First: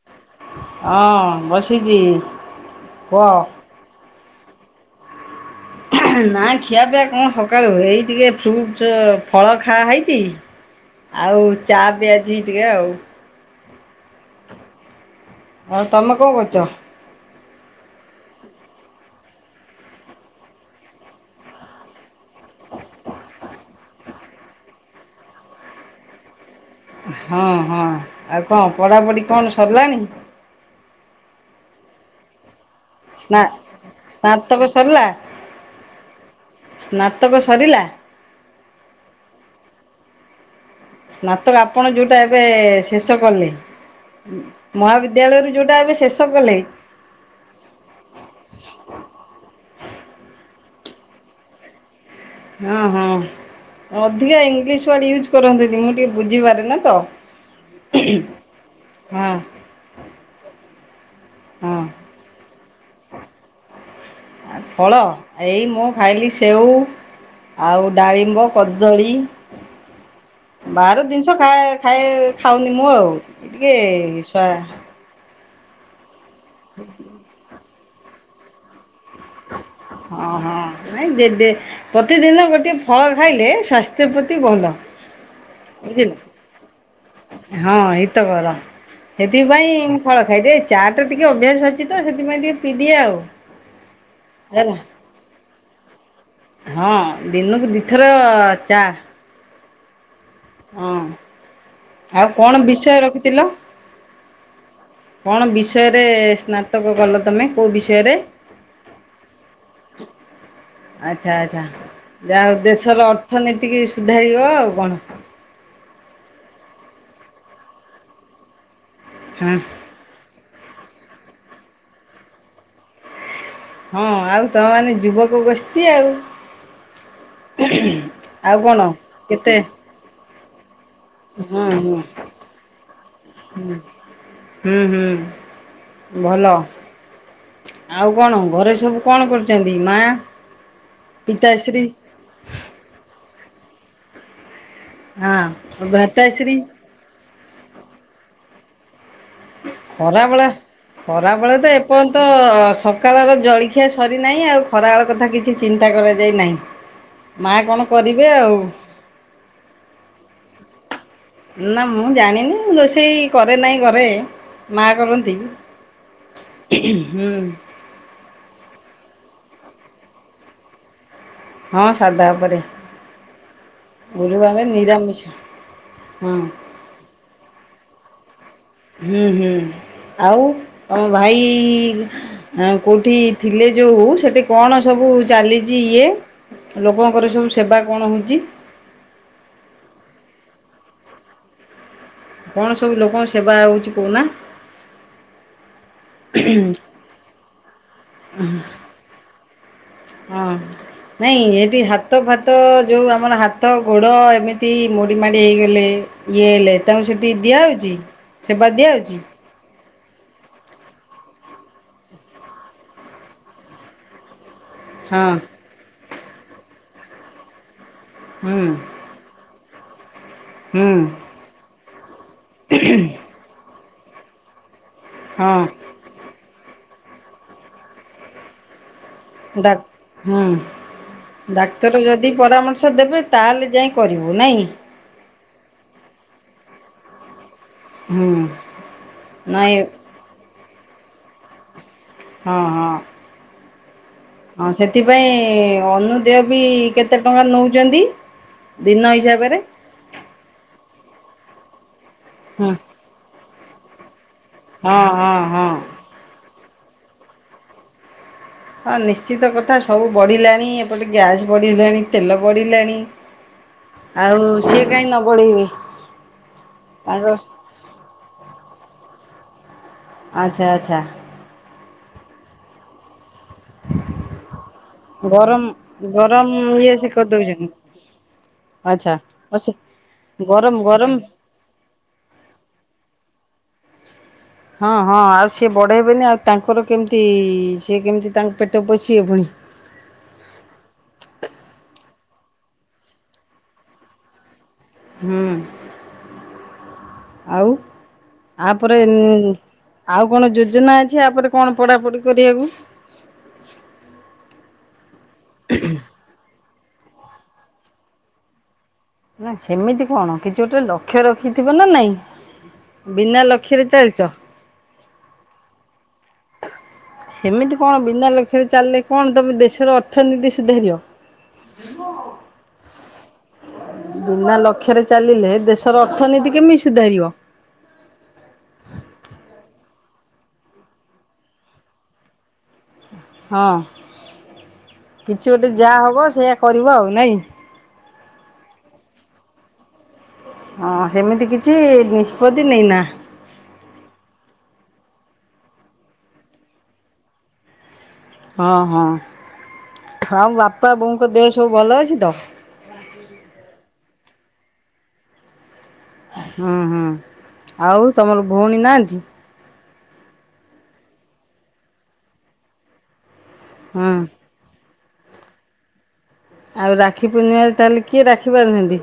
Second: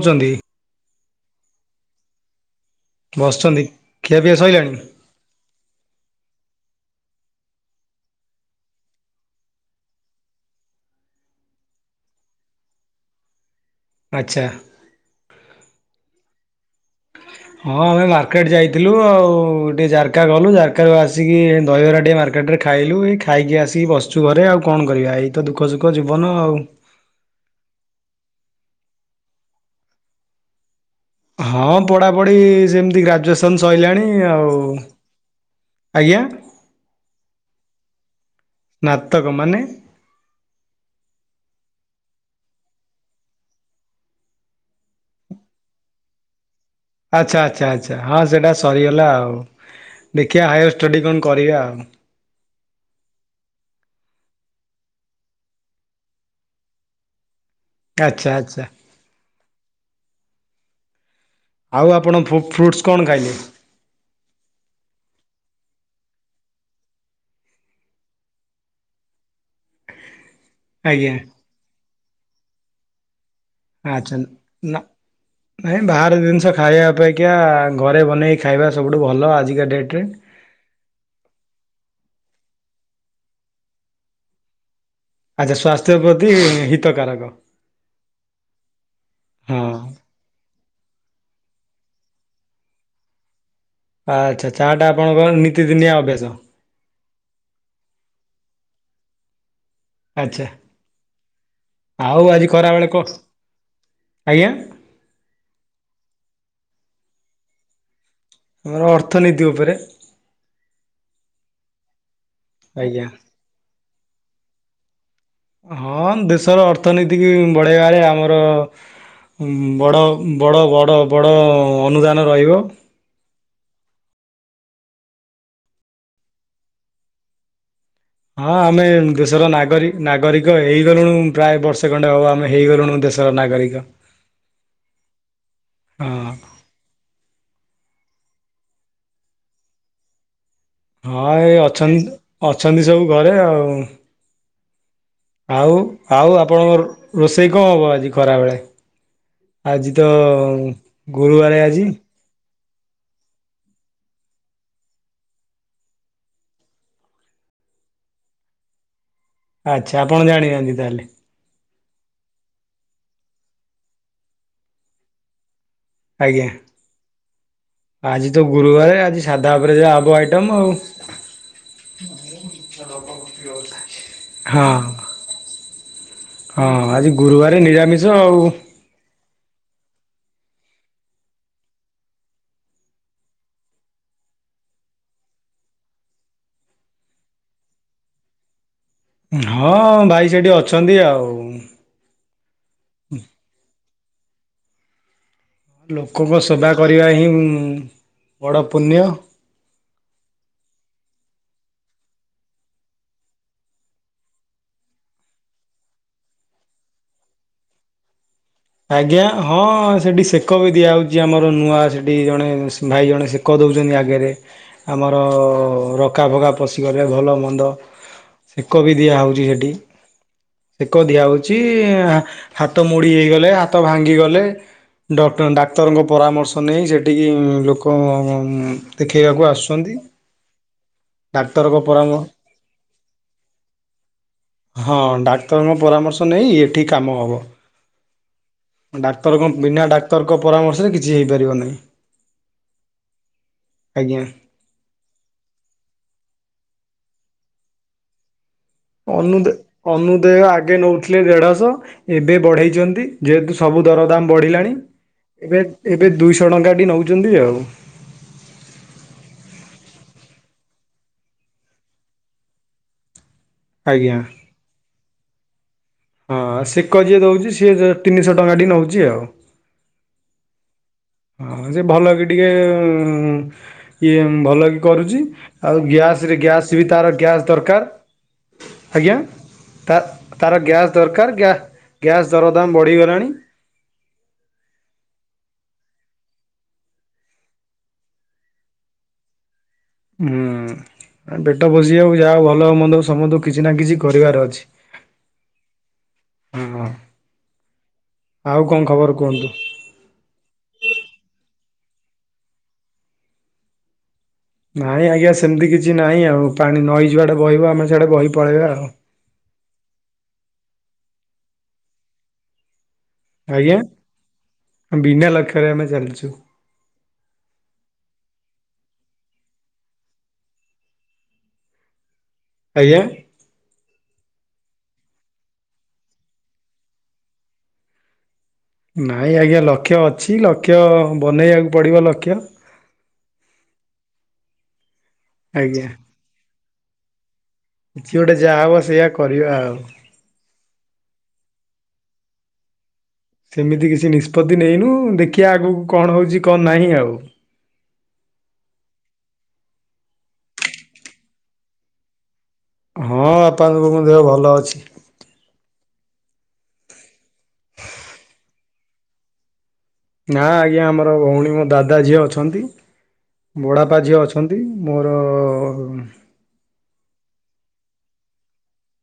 ଅଛନ୍ତି। ହଁ ବସିଛି। କୁହ ବସିଛନ୍ତି ଖିଆପିଆ ସରିଲାଣି। ନା ଖିଆପିଆ କଣ ସକାଳୁ ଏଇ ଟିକେ ଫ୍ରୁଟ୍ସ ଫଳ ଖାଆ ହେଇଛି। ଆଉ ଚା ପିଆ ହଇଚି ଟିକେ ଆଉ। ଆଚ୍ଛା। ଆଉ ତମେ କଣ କରୁଚ? ହଁ ଆମେ ମାର୍କେଟ ଯାଇଥିଲୁ ଆଉ ଟିକେ ଜାରକା ଗଲୁ ଜାରକାରୁ ଆସିକି ଦହିବରା କିଟେ ମାର୍କେଟରେ ଖାଇଲୁ ଏଇ ଖାଇକି ଆସିକି ବସଚୁ ଘରେ ଆଉ କଣ କରିବା ଏଇ ତ ଦୁଃଖ ସୁୁଖ ଜୀବନ ଆଉ। ହଁ ହଁ ଆଉ କଣ ପଢ଼ାପଢ଼ି କଣ ସରିଲାଣି? ହଁ ପଢାପଢି ସେମତି ସ୍ନା ଗ୍ରାଜୁଏସନ ସରିଲାଣି ଆଉ ସ୍ନାତକ ସରିଲା ଆଜ୍ଞା। ସ୍ନାତକ ସରିଲା। ନାତକ ମାନେ? ସ୍ନାତକ ଆପଣ ଯଉଟା ଏବେ ଶେଷ କଲେ। ଉଁ ମହାବିଦ୍ୟାଳୟରୁ ଯଉଟା ଏବେ ଶେଷ କଲେ। ଆଚ୍ଛା ଆଚ୍ଛା ଆଚ୍ଛା। ହଁ ସେଇଟା ସରିଗଲା ଆଉ ଦେଖିବା ହାୟାର ଷ୍ଟଡ଼ି କଣ କରିବା ଆଉ। ହଁ ହଁ। ଅଧିକା ଇଂଲିଶ ୱାର୍ଡ ୟୁଜ୍ କରନ୍ତୁନି ମୁଁ ଟିକେ ବୁଝିପାରୁନି ତ। ଆଚ୍ଛା ଆଚ୍ଛା। ହଁ। ହଁ। ଆଉ ଆପଣ ଫୁ ଫ୍ରୁଟ୍ସ୍ କଣ ଖାଇଲେ? ଆ ଫଳ ଏଇ ମୁଁ ଖାଇଲି ସେଉ। ଆଉ ଡାଳିମ୍ବ, କଦଳୀ। ବାହାର ଆଜ୍ଞା ଜିନିଷ ଖାଏ ଖାଏ ଖାଉନି ମୁଁ ଆଉ। ଟିକେ ଆଚ୍ଛା ସ୍ୱା ନା ନାଇଁ ବାହାର ଜିନିଷ ଖାଇବା ଅପେ ଖା ଘରେ ବନେଇ ଖାଇବା ସବୁଠୁ ଭଲ ଆଜିକା ଡେଟରେ। ହଁ ହଁ। ନାଇ ଡେ ଡେ ପ୍ରତିଦିନ ଗୋଟେ ଫଳ ଖାଇଲେ ସ୍ୱାସ୍ଥ୍ୟ ପ୍ରତି ଭଲ। ଆଚ୍ଛା ସ୍ୱାସ୍ଥ୍ୟ ବୁଝିଲେ ପ୍ରତି ହିତକାରକ। ହଁ ହିତ କର। ହଁ। ସେଥିପାଇଁ ମୁଁ ଫଳ ଖାଇଦିଏ ଚା ଟା ଟିକେ ଅଭ୍ୟାସ ଅଛି ତ ସେଥିପାଇଁ ଟିକେ ପିଇଦିଏ ଆଉ। [inaudible] ଆଚ୍ଛା ଚା ହେଲା ଟା ଆପଣଙ୍କ ନିତିଦିନିଆ ଅଭ୍ୟାସ। ହଁ ଦିନକୁ ଦିଥର ଚା। ଆଚ୍ଛା। ହଁ। ଆଉ ଆଜି କଣ ଖରାବେଳେ କ ବିଷୟ ରଖିଥିଲ? ଆଜ୍ଞା କଣ ବିଷୟରେ ସ୍ନାତକ କଲ ତମେ କଉ ବିଷୟରେ? ମୋର ଅର୍ଥନୀତି ଉପରେ। ଆଚ୍ଛା ଆଚ୍ଛା ଯାହା ହଉ ଆଜ୍ଞା ଦେଶର ଅର୍ଥନୀତିକି ସୁଧାରିବ ଆଉ କଣ। ହଁ ଦେଶର ଅର୍ଥନୀତିକି ବଢେଇବା ବେଳେ ଆମର ଉଁ ହଁ ବଡ଼। ଉଁ ବଡ଼ ବଡ଼ ବଡ଼ ଅନୁଦାନ ରହିବ। ହଁ ଆଉ ତମେ ମାନେ ଯୁବକ ଗୋଷ୍ଟି ଆଉ। ହଁ ଆଉ କଣ? ଆମେ ଦେଶର କେତେ ନାଗରି ନାଗରିକ ହେଇଗଲୁଣୁ ପ୍ରାୟ ହୁଁ ବର୍ଷେ ହୁଁ ଖଣ୍ଡେ ହବ ଆମେ ହେଇଗଲୁଣୁ ଦେଶର ନାଗରିକ। ହୁଁ ହୁଁ ହଁ। ଭଲ। ଆଉ କଣ ଘରେ ସବୁ କଣ କରୁଛନ୍ତି ମା? ହଁ ଏଇ ପିତାଶ୍ରୀ ଅଛ ଅଛନ୍ତି ସବୁ ଘରେ ଆଉ। ହଁ ଆଉ ଆଉ ଭ୍ରାତାଶ୍ରୀ ଆପଣଙ୍କର। ରୋଷେଇ କଣ ହବ ଆଜି ଖରାବେଳେ? ଆଜି ତ ଖରାବେଳେ ଖରାବେଳେ ଗୁରୁବାର ଆଜି। ଏପର୍ଯ୍ୟନ୍ତ ତ ସକାଳର ଜଳଖିଆ ସରିନାହିଁ ଆଉ ଖରାବେଳ କଥା କିଛି ଚିନ୍ତା କରାଯାଇ ନାହିଁ। ମା କଣ କରିବେ ଆଉ। ଆଚ୍ଛା ଆପଣ ଜାଣିନାହାନ୍ତି ତାହେଲେ। ନା ମୁଁ ଜାଣିନି ରୋଷେଇ କରେ ନାହିଁ ଘରେ ମା କରନ୍ତି। ଆଜ୍ଞା। ହୁଁ ଆଜି ତ ଗୁରୁବାର ଆଜି ସାଧା ଉପରେ ଯାହା ହବ ଆଇଟମ ଆଉ। ହଁ ସାଧା ଉପରେ ହଁ। ସମିଛ। ହୁଁ। ହଁ ଆଜି ଗୁରୁବାର ନିରାମିଷ ଆଉ। ହୁଁ ହୁଁ ଆଉ ତମ ଭାଇ ଆ କୋଉଠି ଥିଲେ ଯୋଉ ସେଠି କଣ ସବୁ ଚାଲିଛି ଇଏ? ଲୋକଙ୍କର ସବୁ ସେବା କଣ ହେଉଛି? ହଁ ଭାଇ ସେଠି ଅଛନ୍ତି ଆଉ। କଣ ସବୁ ଲୋକଙ୍କ ସେବା ହଉଛି କହୁନା? ଲୋକଙ୍କ ସେବା କରିବା ହିଁ ବଡ଼ ପୁଣ୍ୟ। ହଁ। ନାଇଁ ଏଠି ହାତ ଫାତ ଯୋଉ ଆମର ହାତ ଗୋଡ଼ ଏମିତି ମୋଡ଼ି ମାଡ଼ି ହେଇଗଲେ। ଇଏ ହେଲେ ତାଙ୍କୁ ସେଠି ଦିଆ ହଉଛି। ଆଜ୍ଞା। ହଁ ସେଠି ସେକ ବି ଦିଆହେଉଛି ଆମର ନୂଆ ସେଠି ଜଣେ ଭାଇ ଜଣେ ସେକ ଦେଉଛନ୍ତି ଆଗରେ। ଆମର ହଁ ରକା ଭଗା ପଶିଗଲେ ଭଲ ମନ୍ଦ ହୁଁ ସେକ ବି ଦିଆ ହଉଛି ସେଠି ହୁଁ ସେକ ଦିଆ ହଉଛି। ହାତ ମୁଡ଼ି ହେଇଗଲେ ହାତ ଭାଙ୍ଗିଗଲେ ଡ ହଁ ଡାକ୍ତରଙ୍କ ପରାମର୍ଶ ତ ନେଇ ସେଠିକି ଲୋକ ଦେଖେଇବାକୁ ଡା ଆସୁଛନ୍ତି ହୁଁ। ଡାକ୍ତରଙ୍କ ଡାକ୍ତର ପରାମର୍ଶ ଯଦି ପରାମର୍ଶ ଦେବେ ତା ହେଲେ ଯାଇ କରିବୁ ନାଇଁ। ହଁ ଡାକ୍ତରଙ୍କ ପରାମର୍ଶ ନେଇ ଏଠି କାମ ହବ। ହୁଁ। ଡାକ୍ତରଙ୍କ ନାଇଁ ବିନା ଡାକ୍ତରଙ୍କ ପରାମର୍ଶରେ କିଛି ହେଇପାରିବ ନାହିଁ। ହଁ ହଁ। ଆଜ୍ଞା। ହଁ ସେଥିପାଇଁ ଅନୁଦେୟ ବି କେତେ ଟଙ୍କା ନଉଛନ୍ତି? ଦିନ ଅନୁ ହିସାବରେ ଅନୁଦୟ ଆଗେ ନଉଥିଲେ ଦେଢଶହ ଏବେ ହଁ ବଢେଇଛନ୍ତି। ଯେହେତୁ ସବୁ ଦରଦାମ ବଢ଼ିଲାଣି। ହଁ ହଁ ହଁ। ଏବେ ଦୁଇଶହ ଟଙ୍କାଟି ନଉଛନ୍ତି ଆଉ। ହଁ ନିଶ୍ଚିତ କଥା ସବୁ ବଢ଼ିଲାଣି ଏପଟେ ଗ୍ୟାସ୍ ବଢ଼ିଲାଣି ତେଲ ବଢ଼ିଲାଣି। ଆଜ୍ଞା। ଆଉ ସିଏ କାହିଁ ନ ବଢେଇବେ। ହଁ ସେକ ଯିଏ ଦଉଛି ସିଏ ତିନିଶହ ଟଙ୍କାଟି ନଉଛି ଆଉ। ଆଚ୍ଛା ଆଚ୍ଛା। ହଁ ଯେ ଭଲ କି ଟିକେ ଇଏ ଭଲ କି କରୁଛି ଗରମ ଆଉ ଗ୍ୟାସରେ ଗରମ ଗ୍ୟାସ୍ ବି ଇଏ ସେ ତାର ଗ୍ୟାସ୍ କରିଦଉଛନ୍ତି। ଦରକାର। ଆଚ୍ଛା ଆଜ୍ଞା ଅ ସେ ତା ତାର ଗରମ ଗ୍ୟାସ୍ ଗରମ ଦରକାର ଗ୍ୟା ଗ୍ୟାସ୍ ଦରଦାମ୍ ବଢ଼ିଗଲାଣି। ହଁ ହଁ ଆଉ ସିଏ ବଢ଼େଇବେନି ଆଉ ତାଙ୍କର କେମିତି ସିଏ କେମିତି ତାଙ୍କ ପେଟ ପୋଷିିବେ ପୁଣି। ହୁଁ। ପେଟ ପୋଷିବାକୁ ଯାହା ହଉ ଭଲ ହଉ ମନ୍ଦ ସମସ୍ତଙ୍କୁ କିଛି ନା କିଛି କରିବାର ଅଛି। ହୁଁ, ହଁ ଆଉ ଆଉ କଣ ଆପରେ ଖବର କୁହନ୍ତୁ? ଆଉ କଣ ଯୋଜନା ଅଛି ଆପରେ କଣ ପଢାପଢି କରିବାକୁ? ନାଇଁ ଆଜ୍ଞା ସେମିତି କିଛି ନାହିଁ ଆଉ ପାଣି ନଈ ଯୁଆଡେ ବହିବ ଆମେ ସିଆଡେ ବହି ପଳେଇବା ଆଉ। ନା ସେମିତି କଣ କିଛି ଗୋଟେ ଲକ୍ଷ୍ୟ ରଖିଥିବ ନା ନାଇଁ? ବିନା ଆଜ୍ଞା ଲକ୍ଷ୍ୟରେ ଚାଲିଛ। ବିନା ଲକ୍ଷ୍ୟରେ ଆମେ ଚାଲିଛୁ। ସେମିତି କଣ ବିନା ଲକ୍ଷ୍ୟରେ ଚାଲିଲେ କଣ ତମେ ଦେଶର ଅର୍ଥନୀତି ସୁଧାରିବ? ହ [unintelligible] ଆଜ୍ଞା ବିନା ଲକ୍ଷ୍ୟରେ ଚାଲିଲେ ଦେଶର ଅର୍ଥନୀତି କେମିତି ସୁଧାରିବ? ନାଇଁ ଆଜ୍ଞା ଲକ୍ଷ୍ୟ ଅଛି। ଲକ୍ଷ୍ୟ ବନେଇବାକୁ ପଡ଼ିବ ଲକ୍ଷ୍ୟ। ହଁ କିଛି ଗୋଟେ ଆଜ୍ଞା। ଯାହା ହବ ସେଇଆ କରିବ ଆଉ। ନାଇଁ? କିଛି ଗୋଟେ ଯାହା ହବ ସେଇଆ କରିବା ଆଉ। ହଁ ସେମିତି କିଛି ନିଷ୍ପତ୍ତି ନେଇନା? ସେମିତି କିଛି ନିଷ୍ପତ୍ତି ନେଇନୁ। ଦେଖିଆ ଆଗକୁ କଣ ହଉଛି କଣ ନାହିଁ ଆଉ? ହଁ ହଁ। ଥାଉ ବାପା, ବୋଉଙ୍କ ଦେହ ସବୁ ଭଲ ଅଛି ତ? ହଁ ବାପା, ବୋଉଙ୍କ ଦେହ ଭଲ ଅଛି। ହୁଁ ହୁଁ। ଆଉ ତମର ଭଉଣୀ ନାହାନ୍ତି? ନା ଆଜ୍ଞା ଆମର ଭଉଣୀ ମୋ ଦାଦା ଝିଅ ଅଛନ୍ତି। ବଡ଼ାପା ହୁଁ ଝିଅ ଅଛନ୍ତି। ନ୍ତି ମୋର ଆଉ ରାକ୍ଷୀ ପୂର୍ଣ୍ଣିିମାରେ ତାହେଲେ କିଏ ରାକ୍ଷୀ ବାନ୍ଧନ୍ତି?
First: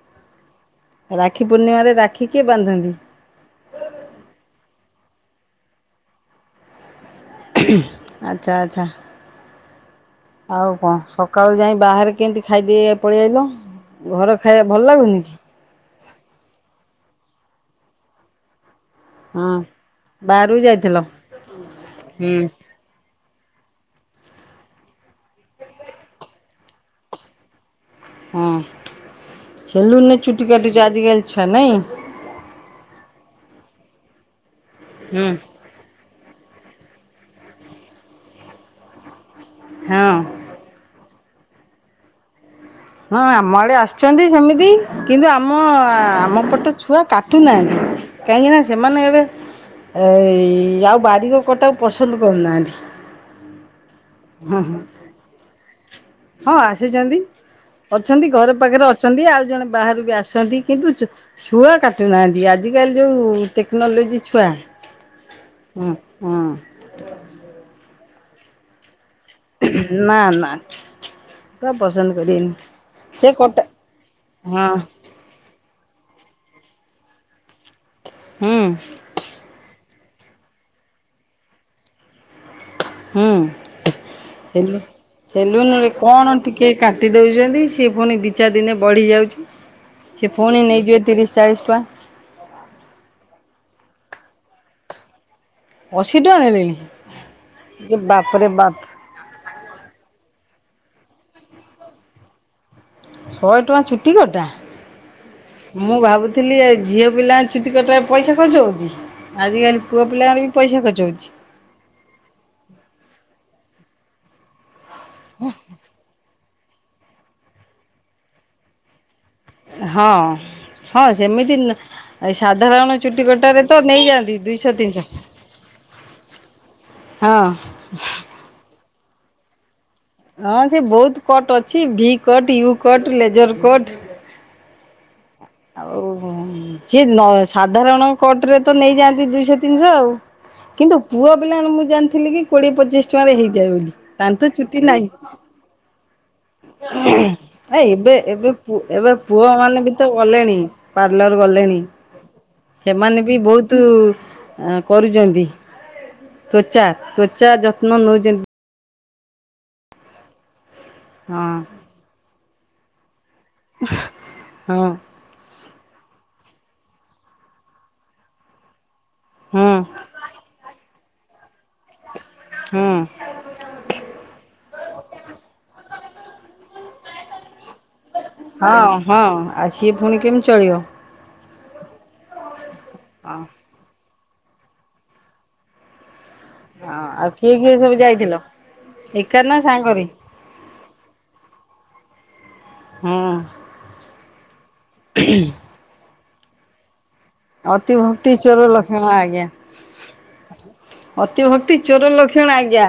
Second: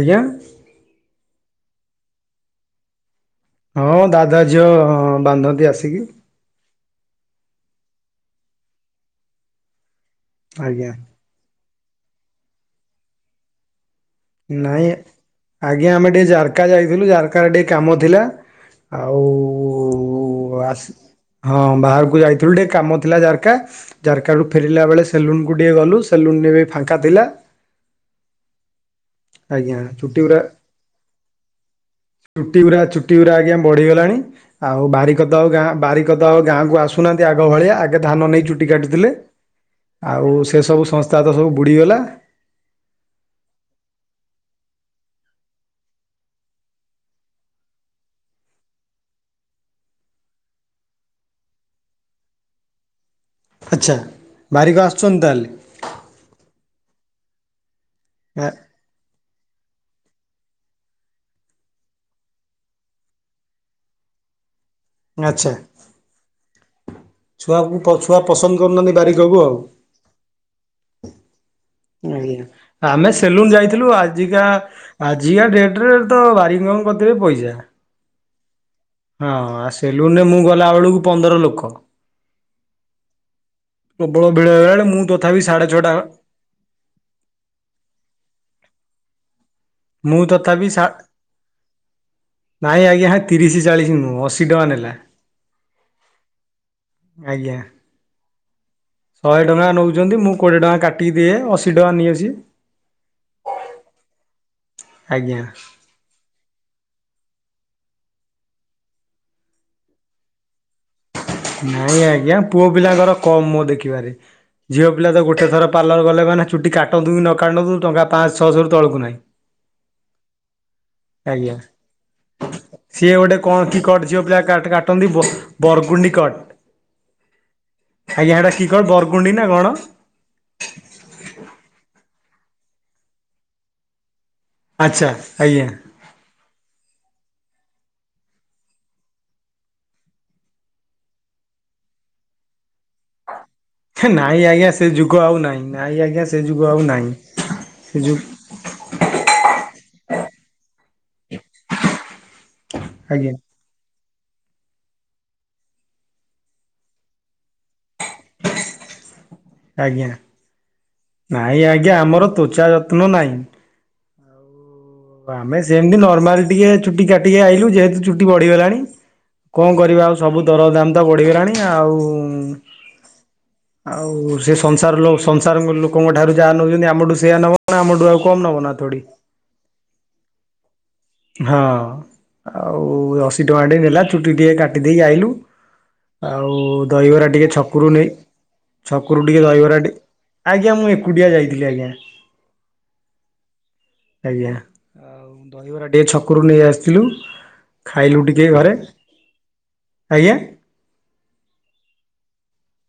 ଆଜ୍ଞା? ରାକ୍ଷୀ ପୂର୍ଣ୍ଣିମାରେ ରାକ୍ଷୀ କିଏ ବାନ୍ଧନ୍ତି? ହଁ ଦାଦା ଝିଅ ବାନ୍ଧନ୍ତି ଆସିକି। ଆଚ୍ଛା ଆଚ୍ଛା। ଆଉ ଆଜ୍ଞା କଣ? ସକାଳୁ ଯାଇ ବାହାରେ କେମିତି ଖାଇଦେଇ ଆ ପଳେଇ ଆଇଲ? ଘର ଖାଇବା ଭଲ ନାଇଁ, ଲାଗୁନି କି? ଆଜ୍ଞା ଆମେ ଟିକେ ଜାରକା ଯାଇଥିଲୁ ଜାରକାରେ ଟିକେ କାମ ଥିଲା। ହଁ ବାହାରକୁ ଓ ଆସ, ଯାଇଥିଲ? ହଁ ବାହାରକୁ ହୁଁ ଯାଇଥିଲୁ ଟିକେ କାମ ଥିଲା ଯାରକା। ଜାରକାରୁ ଫେରିଲା ବେଳେ ସେଲୁନକୁ ଟିକେ ଗଲୁ। ସେଲୁନରେ ବି ଫାଙ୍କା ଥିଲା। ହଁ, ଆଜ୍ଞା ସେଲୁନରେ ଗୁରା ଚୁଟି କାଟୁଛ ଆଜି କାଲି ଛୁଆ ନାଇଁ? ଚୁଟି ଗୁରା, ଚୁଟି ଗୁରା ଆଜ୍ଞା ବଢିଗଲାଣି ଆଉ ହୁଁ ବାରିକ ତ ଆଉ ଗାଁ ବାରି- କ ତ ଗାଁକୁ ଆସୁନାହାନ୍ତି ଆଗ ଭଳିଆ। ଆଗେ ଧାନ ନେଇ ଚୁଟି କାଟୁଥିଲେ ହଁ ଆଉ- ସେ ସବୁ ସଂସ୍ଥା ତ ସବୁ ବୁଡ଼ିଗଲା। ହଁ ଆମ ଆଡ଼େ ଆସୁଛନ୍ତି ସେମିତି କିନ୍ତୁ ଆମ ଆମ ପଟ ଛୁଆ କାଟୁନାହାନ୍ତି। କାହିଁକି ନା ସେମାନେ ଏବେ- ଏଇ ଆଉ ବାରିକ କଟାକୁ ପସନ୍ଦ କରୁନାହାନ୍ତି। ଆଚ୍ଛା। ବାରିକ ଆସୁଛନ୍ତି ତାହେଲେ? ହଁ ଆସୁଛନ୍ତି। ଅଛନ୍ତି ଘର ପାଖରେ ଅଛନ୍ତି ଆଉ ଜଣେ ବାହାରୁ ବି ଆସିଛନ୍ତି। କିନ୍ତୁ ଚୁ- ଛୁଆ କାଟୁନାହାଁନ୍ତି। ଆଜିକାଲି ଯୋଉ ଟେକନଲୋଜି ଛୁଆ। ଆଚ୍ଛା। ହଁ ହଁ ଛୁଆକୁ ଛୁଆ ପସନ୍ଦ କରୁନାହାନ୍ତି ବାରି- ନା ନା ଛୁଆ ପସନ୍ଦ ଉଁ, କରିବେନି ଆମେ ସେ ସେଲୁନ କଟା ଯାଇଥିଲୁ ହଁ ଆଜିକା- ଆଜିକା ଡେଟରେ ତ ବାରିିକଙ୍କ କତିରେ ପଇସା। ହୁଁ ହଁ, ସେଲୁନରେ ମୁଁ ଗଲାବେଳକୁ ପନ୍ଦର ଲୋକ। ହୁଁ ପ୍ରବଳ ଭିଡ ସେଲୁ ହେଇଗଲାଣି। ମୁଁ ତଥାପି ସେଲୁନରେ ସାଢେଛଅଟା କଣ ଟିକେ କାଟି ଦେଉଛନ୍ତି ସିଏ ପୁଣି ଦୁଇ ଚାରି ଦିନେ ବଢ଼ିଯାଉଛି। ମୁଁ ସେ ପୁଣି ତଥାପି ସା ନେଇ ଯିବେ ତିରିଶ ଚାଳିଶି ଟଙ୍କା। ନାଇଁ ଆଜ୍ଞା ତିରିଶ ଚାଳିଶି ନୁହେଁ ଅଶି ଟଙ୍କା ନେଲା। ଅଶି ଟଙ୍କା ଆଜ୍ଞା। ନେଲେଣି ଏ ବାପରେ ବାପ। ଶହେ ଟଙ୍କା ନେଉଛନ୍ତି ମୁଁ କୋଡ଼ିଏ ଟଙ୍କା କାଟିକି ଦିଏ ଅଶୀ ଟଙ୍କା ନିଏ ସିଏ। ଶହେ ଟଙ୍କା ଚୁଟି କଟା। ଆଜ୍ଞା। ମୁଁ ଭାବୁଥିଲି ଏ ଝିଅ ପିଲାଙ୍କ ଚୁଟି କଟାରେ ପଇସା ଖର୍ଚ୍ଚ ହେଉଛି। ଆଜିକାଲି ପୁଅପିଲାଙ୍କର ବି ପଇସା ଖର୍ଚ ହଉଛି। ନାଇଁ ଆଜ୍ଞା ପୁଅ ପିଲାଙ୍କର କମ୍ ମୁଁ ଦେଖିବାରେ ଝିଅ ପିଲା ତ ଗୋଟେ ଥର ପାର୍ଲର ଗଲେ ମାନେ ଚୁଟି କାଟନ୍ତୁ କି ନ କାଟନ୍ତୁ ଟଙ୍କା ପାଞ୍ଚ ଛଅଶହରୁ ତଳକୁ ନାହିଁ। ହଁ। ହଁ ଆଜ୍ଞା ସେମିତି ଏ ସାଧାରଣ ସିଏ ଚୁଟି ଗୋଟେ କଣ କଟାରେ ତ ନେଇଯାଆନ୍ତି ଦୁଇଶହ ତିନିଶହ। ବରଗୁଣ୍ଡିକଟ। ହଁ। ଆଜ୍ଞା ହେଈଟା କି କଟ୍ ବରଗୁଣ୍ଡି ନା କଣ? ହଁ ସେ ବହୁତୁ କଟ୍ ଅଛି V cut, U cut, laser cut ଆଚ୍ଛା ଆଜ୍ଞା। ଓହୋ ସିଏ ସାଧାରଣ କଟ ରେ ତ ନେଇଯାଆନ୍ତି ଦୁଇଶହ ତିନିଶହ ଆଉ। କିନ୍ତୁ ପୁଅ ପିଲାମାନେ ମୁଁ ଜାଣିଥିଲି କି କୋଡ଼ିଏ ପଚିଶି ଟଙ୍କାରେ ହେଇଯାଏ ବୋଲି। ହେ ତାଙ୍କର ତ ନାଇଁ ଆଜ୍ଞା ଚୁଟି ସେ ନାହିଁ। ଯୁଗ ଆଉ ନାଇଁ ନାଇଁ ଆଜ୍ଞା ସେ ଯୁଗ ଆଉ ନାଇଁ। ନାଇଁ ଏବେ ଏବେ ପୁ ଏବେ ପୁଅ ମାନେ ବି ତ ଗଲେଣି ପାର୍ଲର ଗଲେଣି। ସେମାନେ ଆଜ୍ଞା ବି ବହୁତୁ ଆ କରୁଛନ୍ତି ତ୍ୱଚା ତ୍ୱଚା ଯତ୍ନ ନଉଛନ୍ତି। ଆଜ୍ଞା ହଁ ନାଇଁ ଆଜ୍ଞା ଆମର ତ୍ୱଚା ଯତ୍ନ ନାହିଁ। ହଁ। ଆମେ ସେମିତି ନର୍ମାଲ ଟିକେ ଚୁଟି କାଟିକି ଆଇଲୁ ଯେହେତୁ ଚୁଟି ବଢିଗଲାଣି। ହୁଁ କଣ କରିବା ଆଉ ସବୁ ଦରଦାମ ତ ବଢିଗଲାଣି ଆଉ ହୁଁ। ଆଉ ସେ ସଂସାର ଲୋ ସଂସାର ଲୋକଙ୍କ ଠାରୁ ଯାହା ନେଉଛନ୍ତି ଆମଠୁ ସେୟା ନବ ଆମଠୁ ଆଉ କମ୍ ନେବ ନା ହଁ ଥୋଡ଼ି ହଁ ଆଉ ସିଏ ପୁଣି କେମିତି ଚଳିବ? ହଁ ଆଉ ହଁ ଅଶୀ ଟଙ୍କାଟେ ନେଲା ଚୁଟି ଟିକେ କାଟି ଦେଇକି ଆଇଲୁ। ଆଉ ହଁ ଆଉ ଦହିବରା ଟିକେ କିଏ କିଏ ଛକରୁ ସବୁ ନେଇ। ଯାଇଥିଲ ଛକରୁ ଏକା ଟିକେ ନା ଦହିବରାଟେ ସାଙ୍ଗରେ? ଆଜ୍ଞା ମୁଁ ଏକୁଟିଆ ଯାଇଥିଲି ଆଜ୍ଞା। ହଁ। ଆଜ୍ଞା। ଆଉ ଦହିବରା ଟିକେ ଛକରୁ ନେଇ ଆସିଥିଲୁ। ଅତି ଖାଇଲୁ ଭକ୍ତି ଟିକେ ଚୋର ଘରେ ଲକ୍ଷଣ ଆଜ୍ଞା। ଆଜ୍ଞା ଅତିଭକ୍ତି ଚୋର ଲକ୍ଷଣ ଆଜ୍ଞା।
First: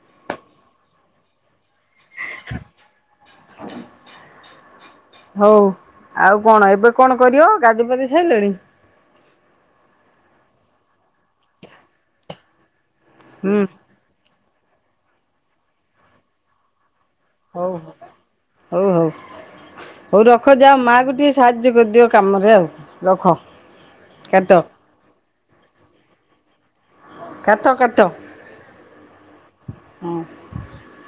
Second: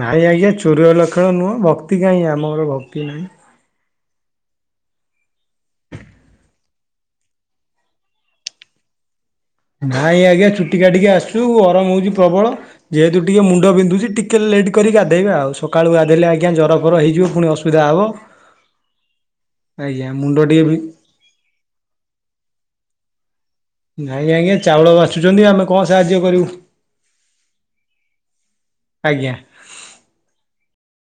ନାଇଁ ଆଜ୍ଞା ଚୋର ଲକ୍ଷଣ ନୁହଁ ଭକ୍ତି କାହିଁ ଆମର ଭକ୍ତି ନାହିଁ। [inaudible] ହଉ ଆଉ କଣ ଏବେ କଣ କରିବ? ଗାଧେଇ ପାଧେଇ ସାଇଲେଣି। ନାଇଁ ଆଜ୍ଞା ଚୁଟି କାଟିକି ଆସୁଚୁ ଗରମ ହଉଛି ପ୍ରବଳ ଯେହେତୁ ଟିକେ ହୁଁ ମୁଣ୍ଡ ବିନ୍ଧୁଛି ଟି କେ ଲେଟ୍ କରିକି ଗାଧଇବା ଆଉ ସକାଳୁ ଗାଧଇଲେ ଆଜ୍ଞା ଜରଫର ହେଇଯିବ। ପୁଣି ହଉ ଅସୁବିଧା ହବ। ହଉ ହଉ ଆଜ୍ଞା ହଉ ମୁଣ୍ଡ ରଖ ଟିକେ ଯା ବି ଆଉ ମା କୁ ସାହାଯ୍ୟ କରିଦିଅ କାମରେ ଆଉ ରଖ। ନାଇଁ କାଟ। ଆଜ୍ଞା ଚାଉଳ ବାଛୁଛନ୍ତି ଆମେ କଣ ସାହାଯ୍ୟ କରିବୁ? କାତ କାତ ଆଜ୍ଞା। ହୁଁ।